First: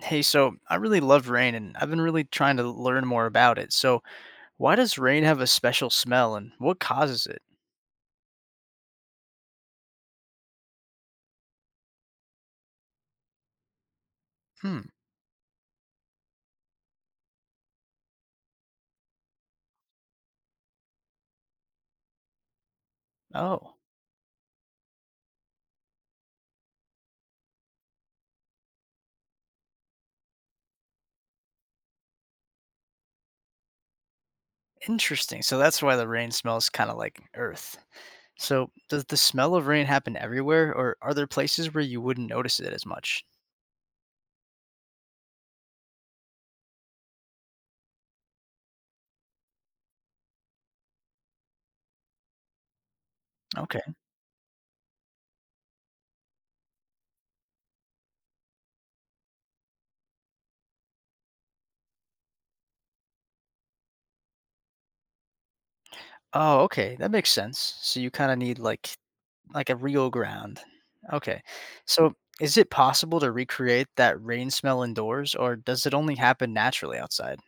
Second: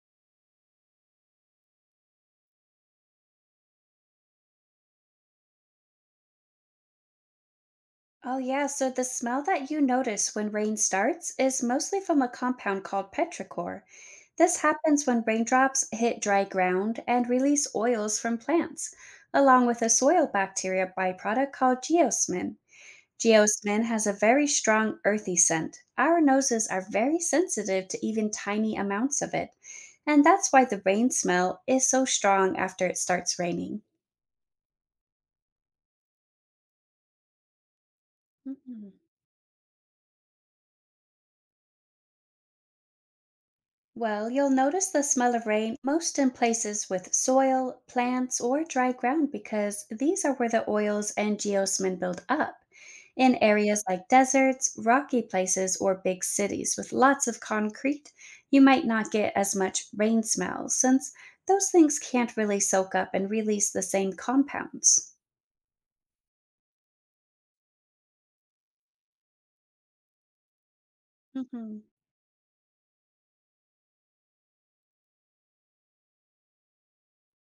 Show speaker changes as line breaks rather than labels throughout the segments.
Hey, so I really love rain and I've been really trying to learn more about it. So, why does rain have a special smell and what causes it?
Oh, yeah. So the smell that you notice when rain starts is mostly from a compound called petrichor. This
Hmm.
happens when raindrops hit dry ground and release oils from plants, along with a soil bacteria byproduct called geosmin.
Oh,
Geosmin has a very strong earthy scent. Our noses are very sensitive to even tiny amounts of it, and that's why the rain smell is so strong after it starts raining.
interesting. So, that's why the rain smells kind of like earth. So,
Mhm.
does the smell of rain happen everywhere or are there places where you wouldn't notice it as much?
Well, you'll notice the smell of rain most in places with soil, plants, or dry ground because these are where the oils and geosmin build up. In
Okay.
areas like deserts, rocky places, or big cities with lots of concrete, you might not get as much rain smell since those things can't really soak up and release the same compounds.
Oh, okay. That makes sense. So, you kind of need like a real ground. Okay.
Mhm.
So, is it possible to recreate that rain smell indoors or does it only happen naturally outside?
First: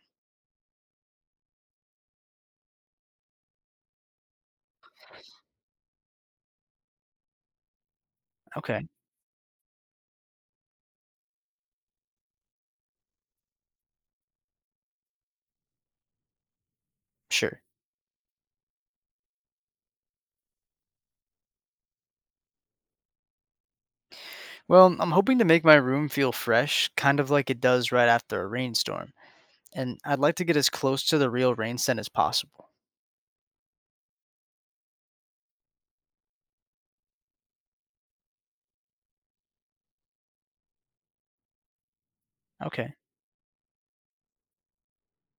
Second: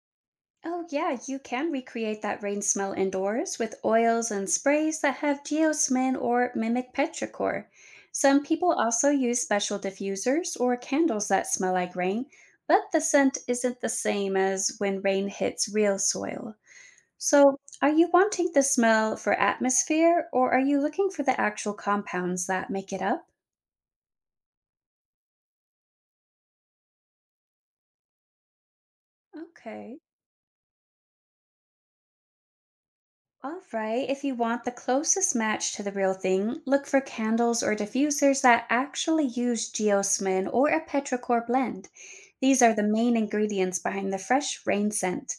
Oh, yeah, you can recreate that rain smell indoors with oils and sprays that have geosmin or mimic petrichor. Some people
Okay.
also use special diffusers or candles that smell like rain, but the scent isn't the same as when rain hits real soil. So,
Sure.
are you wanting the smell for atmosphere or are you looking for the actual compounds that make it up?
Well, I'm hoping to make my room feel fresh, kind of like it does right after a rainstorm.
Okay.
And I'd like to get as close to the real rain scent as possible.
All right, if you want the closest match to the real thing, look for candles or diffusers that actually use geosmin or a petrichor blend. These are the
Okay,
main ingredients behind the fresh rain scent.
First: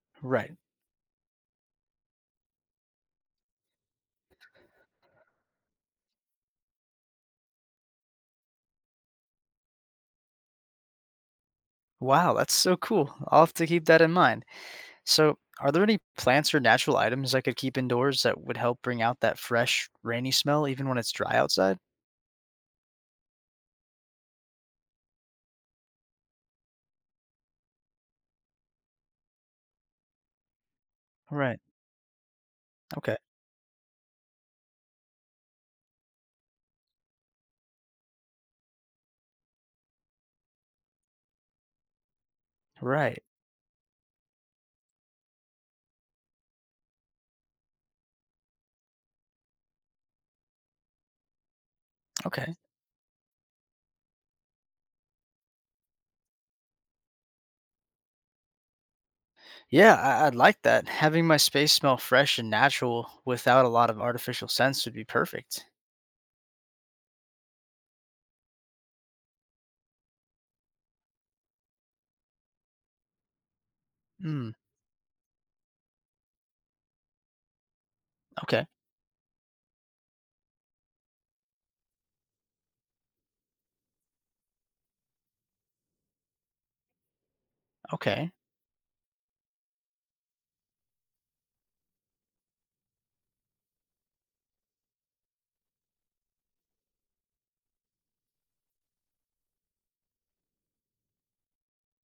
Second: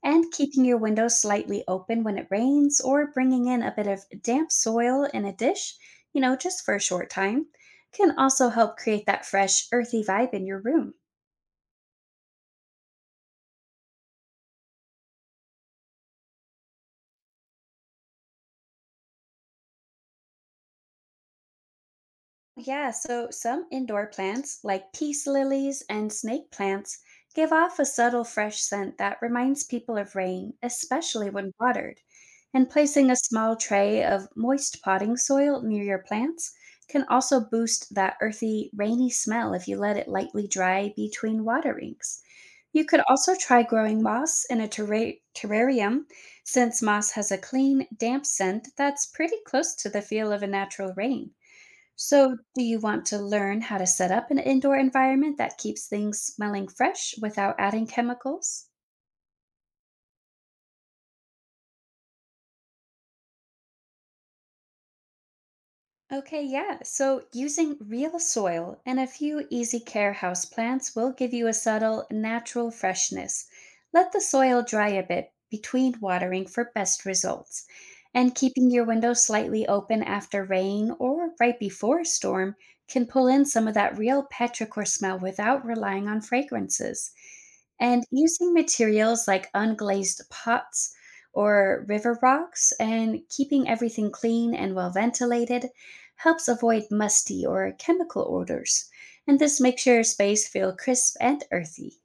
And
right.
keeping your window slightly open when it rains or bringing in a bit of damp soil in a dish, just for a short time, can also help create that fresh, earthy vibe in your room.
Wow, that's so cool. I'll have to keep that in mind. So, are there any plants or natural items I could keep indoors that would help bring out that fresh, rainy smell even when it's dry outside?
Yeah, so some indoor plants, like peace lilies and snake plants, give off a subtle fresh scent that reminds people of rain, especially when
Right.
watered. And placing a
Okay.
small tray of moist potting soil near your plants can also boost that earthy, rainy smell if you let it lightly dry between waterings. You could
Right.
also try growing moss in a terrarium, since moss has a clean, damp scent that's pretty close to the feel of a natural rain. So,
Okay.
do you want to learn how to set up an indoor environment that keeps things smelling fresh without adding chemicals?
Yeah, I'd like that. Having my space smell fresh and natural without a lot of artificial scents would be perfect.
Okay, yeah. So using real soil and a few easy care houseplants will give you a subtle, natural freshness. Let the
Mm.
soil dry a bit between watering for best results. And
Okay.
keeping your window slightly open after rain or right before a storm can pull in some of that real petrichor smell without relying on fragrances. And
Okay.
using materials like unglazed pots or river rocks and keeping everything clean and well ventilated helps avoid musty or chemical odors, and this makes your space feel crisp and earthy.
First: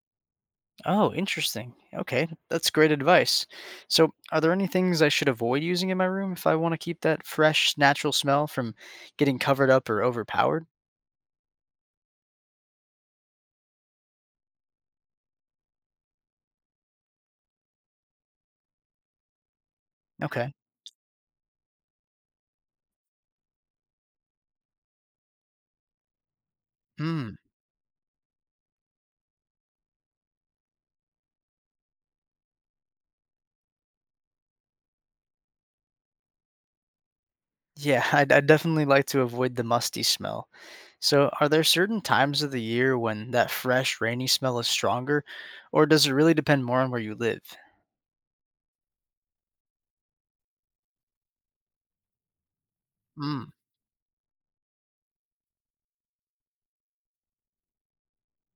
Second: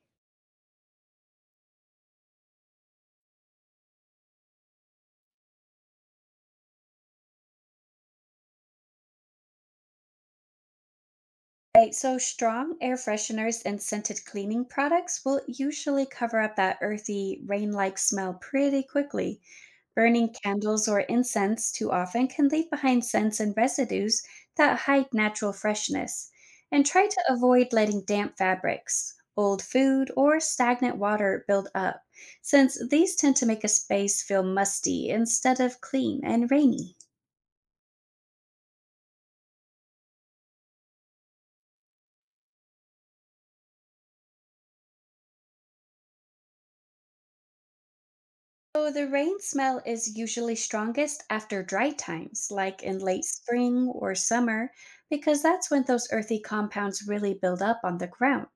Oh, interesting. Okay, that's great advice. So, are there any things I should avoid using in my room if I want to keep that fresh, natural smell from getting covered up or overpowered?
Right, so strong air fresheners and scented cleaning products will usually cover up that earthy, rain like smell pretty quickly. Burning
Okay.
candles or incense too often can leave behind scents and residues that hide natural freshness, and try to
Hmm.
avoid letting damp fabrics, old food, or stagnant water build up, since these tend to make a space feel musty instead of clean and rainy.
Yeah, I'd definitely like to avoid the musty smell. So, are there certain times of the year when that fresh, rainy smell is stronger, or does it really depend more on where you live?
So, the rain smell is usually strongest after dry times, like in late
Hmm.
spring or summer, because that's when those earthy compounds really build up on the ground.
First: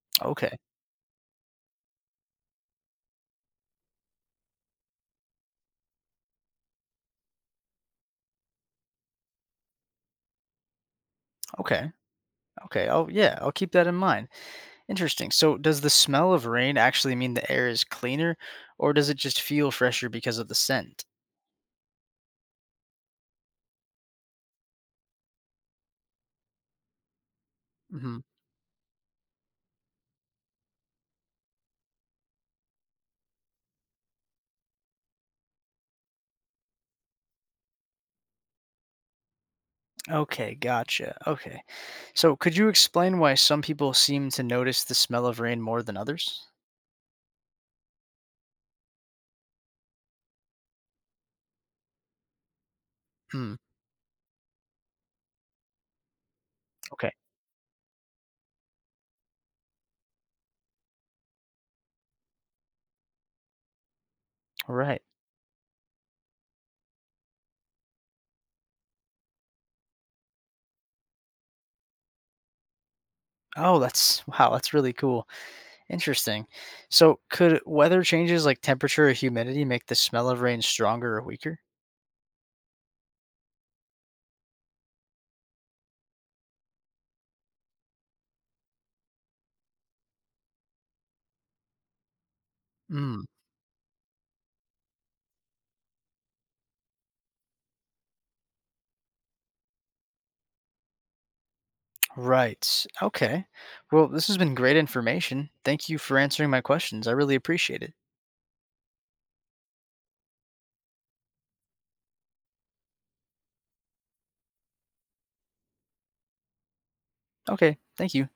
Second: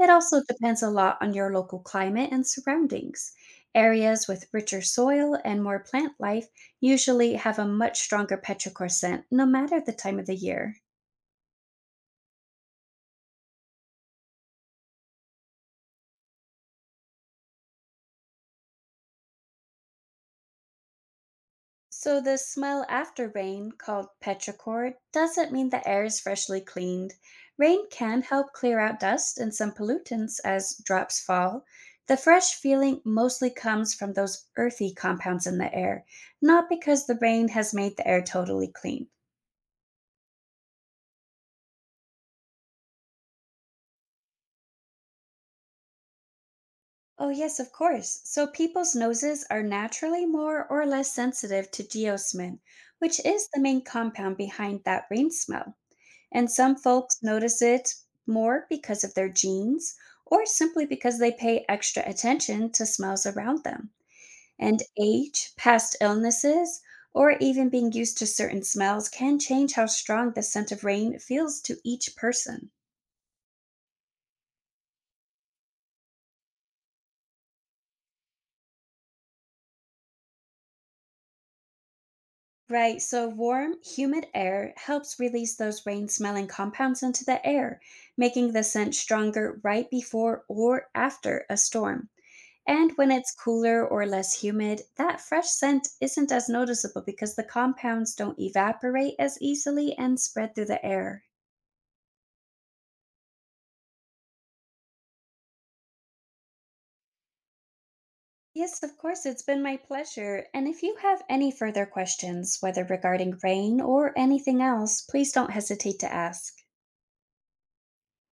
It also
Okay.
depends a lot on your local climate and surroundings. Areas with richer soil and more plant life usually have a much stronger petrichor scent no matter the time of the year.
Okay. Okay. Oh, yeah, I'll keep that in mind. Interesting. So, does the smell of rain actually mean the air is cleaner, or does it just feel fresher because of the scent?
So, the smell after rain, called petrichor, doesn't mean the air is freshly cleaned. Rain
Hmm.
can help clear out dust and some pollutants as drops fall. The fresh feeling mostly comes from those earthy compounds in the air, not because the rain has made the air totally clean.
Okay, gotcha. Okay. So, could you explain why some people seem to notice the smell of rain more than others?
Oh, yes, of course. So people's noses are naturally more or less sensitive to geosmin, which is
Hmm.
the main compound behind that rain smell. And some
Okay.
folks notice it more because of their genes or simply because they pay extra attention to smells around them. And
Right.
age, past illnesses, or even being used to certain smells can change how strong the scent of rain feels to each person.
Oh, that's really cool. Interesting. So, could weather changes like temperature or humidity make the smell of rain stronger or weaker?
Right, so warm, humid air helps release those rain smelling compounds into the air, making the scent stronger right before or after a storm. And when
Mm.
it's cooler or less humid, that fresh scent isn't as noticeable because the compounds don't evaporate as easily and spread through the air.
Right. Okay. Well, this has been great information. Thank you for answering my questions. I really appreciate it.
Yes, of course, it's been my pleasure. And if you have any further questions, whether regarding rain or anything else, please don't hesitate to ask.
Okay, thank you.